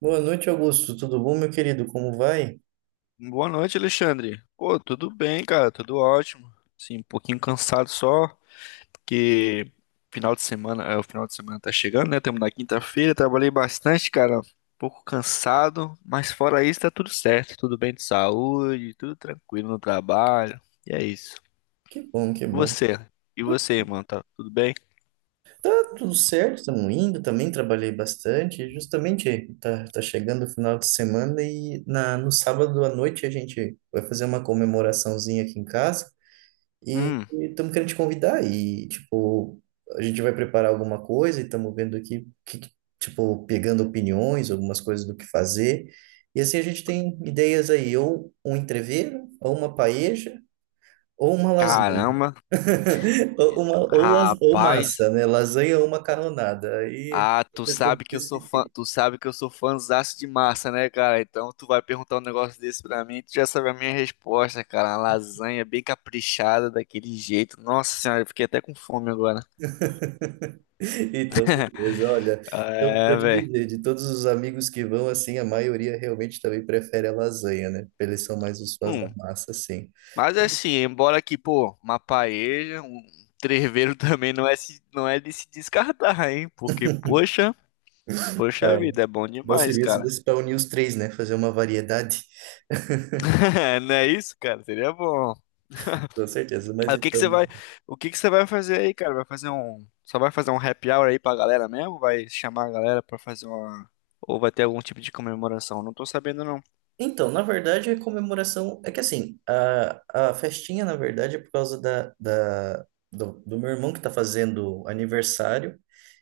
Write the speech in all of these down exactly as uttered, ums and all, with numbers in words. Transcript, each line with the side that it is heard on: right: Boa noite, Augusto. Tudo bom, meu querido? Como vai?
left: Boa noite, Alexandre. Pô, tudo bem, cara, tudo ótimo. Sim, um pouquinho cansado só, porque final de semana, é, o final de semana tá chegando, né? Estamos na quinta-feira, trabalhei bastante, cara. Um pouco cansado, mas fora isso tá tudo certo, tudo bem de saúde, tudo tranquilo no trabalho. E é isso.
right: Que bom, que
left: E
right: bom.
left: você? E
right: Tu-
left: você, irmão, tá tudo bem?
right: Tá tudo certo, estamos indo. Também trabalhei bastante. Justamente, tá, tá chegando o final de semana e na, no sábado à noite a gente vai fazer uma comemoraçãozinha aqui em casa e
left: Hum,
right: estamos querendo te convidar. E, tipo, a gente vai preparar alguma coisa e estamos vendo aqui, que, que- tipo, pegando opiniões, algumas coisas do que fazer. E assim a gente tem ideias aí, ou um entrevero, ou uma paeja, ou uma lasanha.
left: caramba,
right: Ou, uma, ou, las- ou
left: rapaz.
right: massa, né? Lasanha ou macarronada. Aí
left: Ah,
right: eu
left: tu
right: tento
left: sabe que eu sou fã,
right: decidir.
left: tu sabe que eu sou fãzaço de massa, né, cara? Então tu vai perguntar um negócio desse pra mim, tu já sabe a minha resposta, cara. Uma lasanha bem caprichada daquele jeito. Nossa senhora, eu fiquei até com fome agora.
right: Então, beleza. Olha, então, para
left: É,
right: te
left: velho.
right: dizer, de todos os amigos que vão, assim, a maioria realmente também prefere a lasanha, né? Eles são mais os fãs da
left: Hum,
right: massa, assim.
left: mas assim, embora que, pô, uma paeja, um treveiro também não é, se- não é de se descartar, hein? Porque, poxa, poxa
right: É,
left: vida, é bom
right: bom
left: demais,
right: seria se
left: cara.
right: desse para unir os três, né? Fazer uma variedade,
left: Não é isso, cara? Seria bom.
right: com certeza. Mas
left: Aí, o que que você
right: então.
left: vai, o que que você vai fazer aí, cara? Vai fazer um, só vai fazer um happy hour aí pra galera mesmo? Vai chamar a galera pra fazer uma, ou vai ter algum tipo de comemoração? Não tô sabendo não.
right: Então, na verdade, a comemoração é que assim, a, a festinha, na verdade, é por causa da, da, do, do meu irmão que tá fazendo aniversário,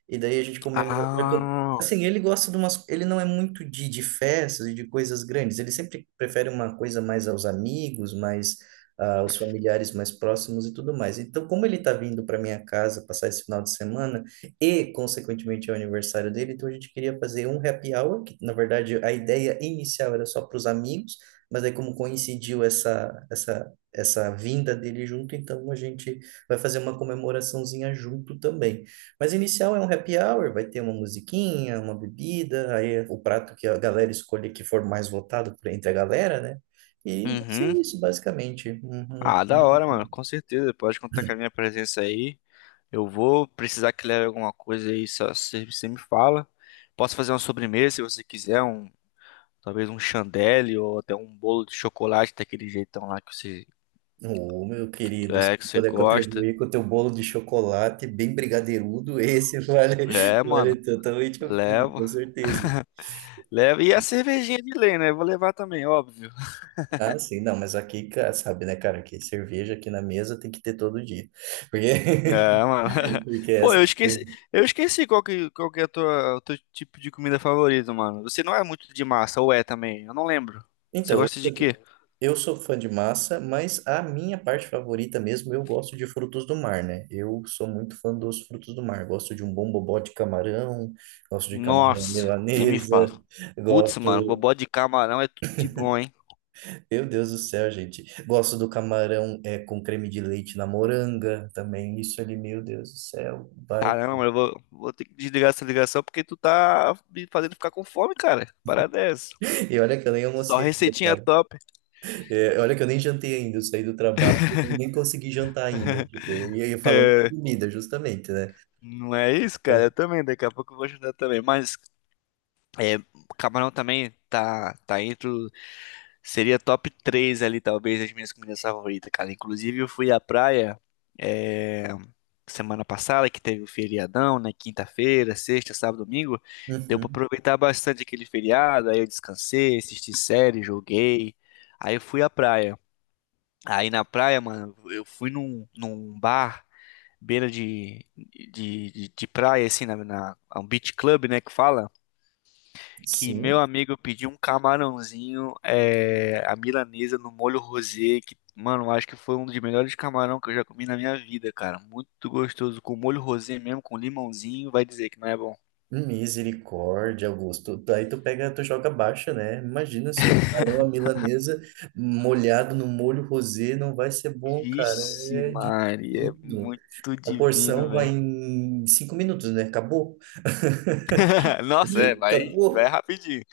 right: e daí a gente comemora.
left: Ah,
right: Assim, ele gosta de umas. Ele não é muito de, de festas e de coisas grandes, ele sempre prefere uma coisa mais aos amigos, mais ah, aos familiares mais próximos e tudo mais. Então, como ele tá vindo para minha casa passar esse final de semana e, consequentemente, é o aniversário dele, então a gente queria fazer um happy hour, que, na verdade, a ideia inicial era só para os amigos, mas aí como coincidiu essa, essa, essa vinda dele junto, então a gente vai fazer uma comemoraçãozinha junto também. Mas inicial é um happy hour, vai ter uma musiquinha, uma bebida, aí o prato que a galera escolher que for mais votado por- entre a galera, né? E vai ser
left: uhum.
right: isso, basicamente. Uhum.
left: Ah, da hora, mano. Com certeza. Pode contar com a minha presença aí. Eu vou precisar que leve alguma coisa aí, só você você me fala. Posso fazer uma sobremesa se você quiser, um, talvez um chandelle ou até um bolo de chocolate daquele jeitão lá que você,
right: Ô, meu querido, se
left: é, que
right: eu
left: você
right: puder
left: gosta.
right: contribuir com o teu bolo de chocolate bem brigadeirudo, esse vale,
left: É,
right: vale
left: mano.
right: totalmente a pena,
left: Levo.
right: com certeza.
left: Leva. E a cervejinha de lei, né? Vou levar também, óbvio.
right: Ah, sim, não, mas aqui, cara, sabe, né, cara, que cerveja aqui na mesa tem que ter todo dia. Porque,
left: Ah, mano.
right: porque é
left: Pô, eu
right: essa.
left: esqueci, eu esqueci qual que, qual que é a tua, o teu tipo de comida favorito, mano. Você não é muito de massa, ou é também? Eu não lembro. Você
right: Então, eu
left: gosta de
right: sou, de-
left: quê?
right: eu sou fã de massa, mas a minha parte favorita mesmo, eu gosto de frutos do mar, né? Eu sou muito fã dos frutos do mar. Gosto de um bom bobó de camarão, gosto de camarão
left: Nossa, nem me
right: milanesa,
left: fala. Putz, mano,
right: gosto.
left: bobó de camarão é tudo de bom, hein?
right: Meu Deus do céu, gente. Gosto do camarão é, com creme de leite na moranga também. Isso ali, meu Deus do céu. Vai.
left: Caramba, mano, eu vou, vou ter que desligar essa ligação porque tu tá me fazendo ficar com fome, cara. Parada é essa.
right: E olha que eu nem
left: Só
right: almocei ainda,
left: receitinha
right: cara.
left: top.
right: É, olha que eu nem jantei ainda. Eu saí do trabalho e nem consegui jantar ainda. Tipo, e aí falando de
left: É,
right: comida, justamente, né?
left: não é isso, cara?
right: É.
left: Eu também, daqui a pouco eu vou ajudar também. Mas é, camarão também tá, tá entre. o- Seria top três ali, talvez, as minhas comidas favoritas, cara. Inclusive, eu fui à praia é, semana passada, que teve o feriadão, né? Quinta-feira, sexta, sábado, domingo. Deu pra
right: Uhum.
left: aproveitar bastante aquele feriado. Aí eu descansei, assisti série, joguei. Aí eu fui à praia. Aí na praia, mano, eu fui num, num bar, beira de, de, de, de praia, assim, na, na, um beach club, né? Que fala que meu
right: Sim.
left: amigo pediu um camarãozinho, é, a milanesa no molho rosé, que, mano, acho que foi um dos melhores camarão que eu já comi na minha vida, cara. Muito gostoso, com molho rosé mesmo, com limãozinho, vai dizer que não é bom.
right: Misericórdia, Augusto. Aí tu pega, tu joga baixa, né? Imagina se um camarão à milanesa molhado no molho rosé não vai ser bom, cara.
left: Vixe,
right: É de
left: Maria, é
right: tudo.
left: muito
right: A porção
left: divino,
right: vai
left: velho.
right: em cinco minutos, né? Acabou.
left: Nossa, é, vai, vai
right: Acabou.
left: rapidinho.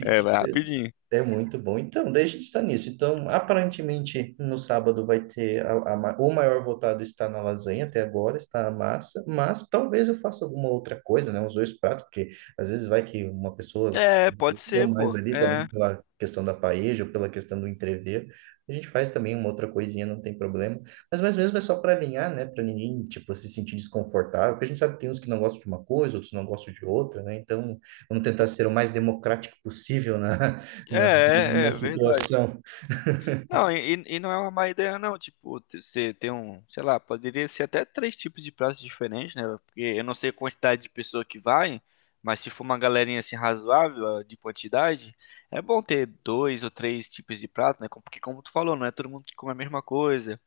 left: É, vai rapidinho.
right: É muito bom. Então, deixa de estar nisso. Então, aparentemente, no sábado vai ter a, a ma- o maior votado está na lasanha até agora, está a massa, mas talvez eu faça alguma outra coisa, né? Uns dois pratos, porque às vezes vai que uma pessoa
left: É, pode
right: deu
left: ser,
right: mais
left: pô.
right: ali também
left: É,
right: pela questão da paeja ou pela questão do entrever. A gente faz também uma outra coisinha, não tem problema. Mas mais mesmo é só para alinhar, né? Para ninguém, tipo, se sentir desconfortável, porque a gente sabe que tem uns que não gostam de uma coisa, outros não gostam de outra, né? Então, vamos tentar ser o mais democrático possível na,
left: é,
right: na,
left: é,
right: na
left: é verdade.
right: situação.
left: Não, e, e não é uma má ideia, não. Tipo, te- você tem um, sei lá, poderia ser até três tipos de pratos diferentes, né? Porque eu não sei a quantidade de pessoa que vai, mas se for uma galerinha assim razoável ah, de quantidade, é bom ter dois ou três tipos de prato, né? Com- Porque, como tu falou, não é todo mundo que come a mesma coisa.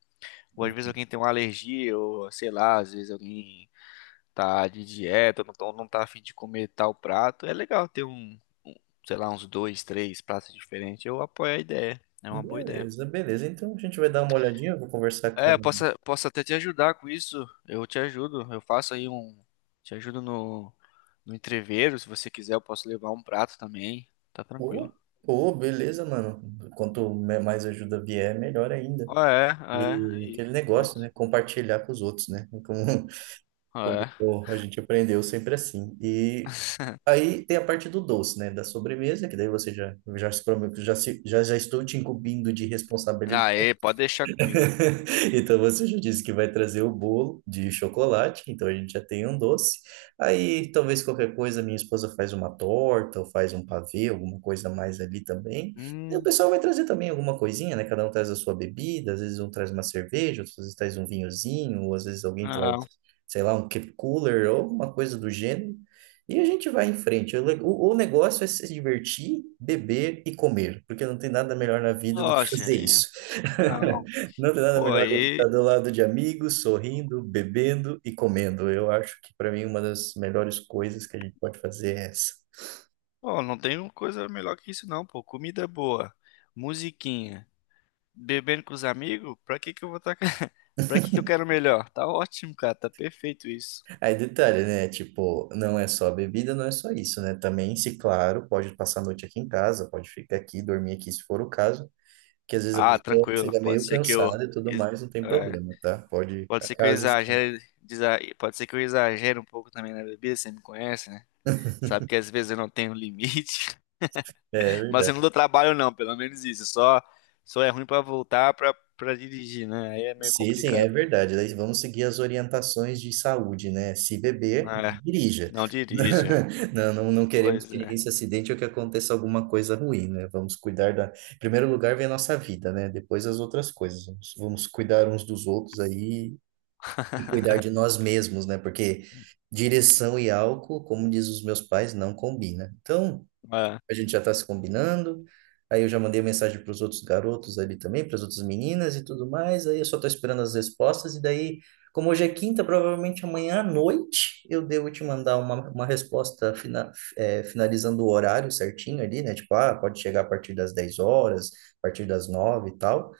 left: Ou às vezes alguém tem uma alergia, ou sei lá, às vezes alguém tá de dieta, não, tá- não tá a fim de comer tal prato. É legal ter um, um, sei lá, uns dois, três pratos diferentes. Eu apoio a ideia. É uma boa ideia.
right: Beleza, beleza. Então a gente vai dar uma olhadinha, eu vou conversar
left: É,
right: com.
left: eu posso, posso até te ajudar com isso. Eu te ajudo. Eu faço aí um. Te ajudo no, no entreveiro. Se você quiser, eu posso levar um prato também. Tá tranquilo.
right: Pô, Pô, beleza, mano. Quanto me- mais ajuda vier, melhor ainda.
left: Ah, é, é.
right: E
left: Aí,
right: aquele negócio, né?
left: pronto.
right: Compartilhar com os outros, né? Como,
left: Ah, é.
right: como a gente aprendeu sempre assim. E aí tem a parte do doce, né? Da sobremesa, que daí você já, já, se, prome- já, se, já, já estou te incumbindo de
left: Aê, pode deixar comigo.
right: então você já disse que vai trazer o bolo de chocolate, então a gente já tem um doce. Aí talvez qualquer coisa, minha esposa faz uma torta ou faz um pavê, alguma coisa mais ali também. E o
left: Hum,
right: pessoal vai trazer também alguma coisinha, né? Cada um traz a sua bebida, às vezes um traz uma cerveja, às vezes traz um vinhozinho, ou às vezes alguém traz,
left: não.
right: sei lá, um keep cooler ou uma coisa do gênero. E a gente vai em frente. O, le- o- o negócio é se divertir, beber e comer, porque não tem nada melhor na vida do que
left: Nossa,
right: fazer isso.
left: hein? Não.
right: Não tem nada
left: Pô,
right: melhor do que estar
left: aí.
right: do lado de amigos, sorrindo, bebendo e comendo. Eu acho que para mim uma das melhores coisas que a gente pode fazer é essa.
left: Pô, não tem coisa melhor que isso, não, pô. Comida é boa, musiquinha, bebendo com os amigos. Pra que que eu vou estar. Pra que que eu quero melhor? Tá ótimo, cara. Tá perfeito isso.
right: Aí detalhe, né? Tipo, não é só bebida, não é só isso, né? Também, se claro, pode passar a noite aqui em casa, pode ficar aqui, dormir aqui se for o caso, que às vezes a
left: Ah,
right: pessoa
left: tranquilo.
right: fica
left: Pode
right: meio
left: ser que eu,
right: cansada e tudo
left: ex-
right: mais, não tem
left: é,
right: problema, tá? Pode ir
left: pode
right: pra
left: ser que eu
right: casa.
left: exagere, desa- pode ser que eu exagere um pouco também na bebida. Você me conhece, né? Sabe que às vezes eu não tenho limite,
right: É
left: mas eu
right: verdade.
left: não dou trabalho não, pelo menos isso. Só, só é ruim pra voltar pra para dirigir, né? Aí é meio
right: Sim, sim, é
left: complicado.
right: verdade. Daí vamos seguir as orientações de saúde, né? Se beber, não
left: É,
right: dirija.
left: não dirija.
right: Não, não, não queremos
left: Pois
right: que ninguém
left: é.
right: se acidente ou que aconteça alguma coisa ruim, né? Vamos cuidar da. Em primeiro lugar, vem a nossa vida, né? Depois as outras coisas. Vamos, vamos cuidar uns dos outros aí e cuidar de nós mesmos, né? Porque direção e álcool, como diz os meus pais, não combina. Então
left: É.
right: a gente já está se combinando. Aí eu já mandei mensagem para os outros garotos ali também, para as outras meninas e tudo mais. Aí eu só estou esperando as respostas. E daí, como hoje é quinta, provavelmente amanhã à noite eu devo te mandar uma, uma resposta fina, eh, finalizando o horário certinho ali, né? Tipo, ah, pode chegar a partir das dez horas, a partir das nove e tal.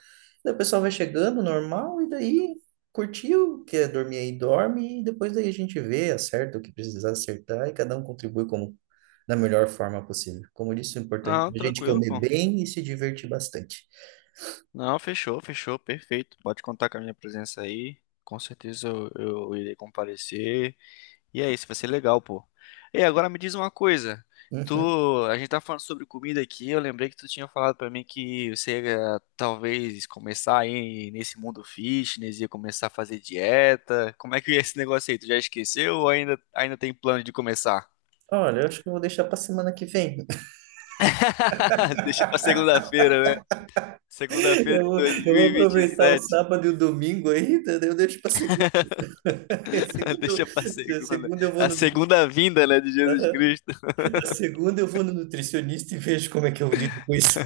right: Daí o pessoal vai chegando normal e daí curtiu, quer dormir aí, dorme. E depois daí a gente vê, acerta o que precisar acertar e cada um contribui como da melhor forma possível. Como eu disse, o importante
left: Não,
right: é a gente
left: tranquilo,
right: comer
left: pô.
right: bem e se divertir bastante.
left: Não, fechou, fechou, perfeito. Pode contar com a minha presença aí. Com certeza eu, eu irei comparecer. E é isso, vai ser legal, pô. E agora me diz uma coisa. Tu,
right: Uhum.
left: a gente tá falando sobre comida aqui, eu lembrei que tu tinha falado pra mim que você ia talvez começar aí nesse mundo fitness, ia começar a fazer dieta. Como é que é esse negócio aí? Tu já esqueceu ou ainda, ainda tem plano de começar?
right: Olha, eu acho que eu vou deixar para semana que vem.
left: Deixa pra segunda-feira, né? Segunda-feira
right: Eu
left: de
right: vou,
left: dois
right: eu
left: mil
right: vou
left: e e vinte e
right: aproveitar o
left: sete.
right: sábado e o domingo ainda, daí eu deixo para segunda. A segunda,
left: Deixa pra
right: eu- a
left: segunda.
right: segunda eu vou
left: A
right: no,
left: segunda vinda, né, de Jesus Cristo.
right: a segunda eu vou no nutricionista e vejo como é que eu lido com isso.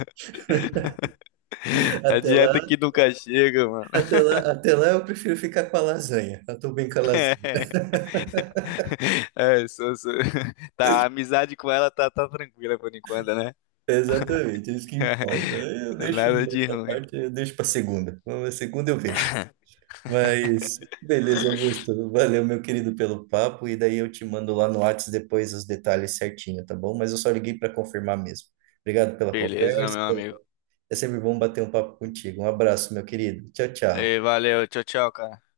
left: A
right: Até
left: dieta
right: lá,
left: que nunca chega, mano.
right: até lá, Até lá eu prefiro ficar com a lasanha. Eu tô bem com a lasanha.
left: É, sou- sou- Tá, a amizade com ela tá, tá tranquila por enquanto, né?
right: Exatamente, é isso que importa. Eu deixo
left: Nada de
right: essa
left: ruim.
right: parte, eu deixo para segunda. Na segunda eu vejo. Mas, beleza, Augusto. Valeu, meu querido, pelo papo. E daí eu te mando lá no Whats depois os detalhes certinho, tá bom? Mas eu só liguei para confirmar mesmo. Obrigado pela
left: Beleza,
right: conversa.
left: meu amigo.
right: É sempre bom bater um papo contigo. Um abraço, meu querido. Tchau,
left: Ei,
right: tchau.
left: valeu, tchau, tchau, cara.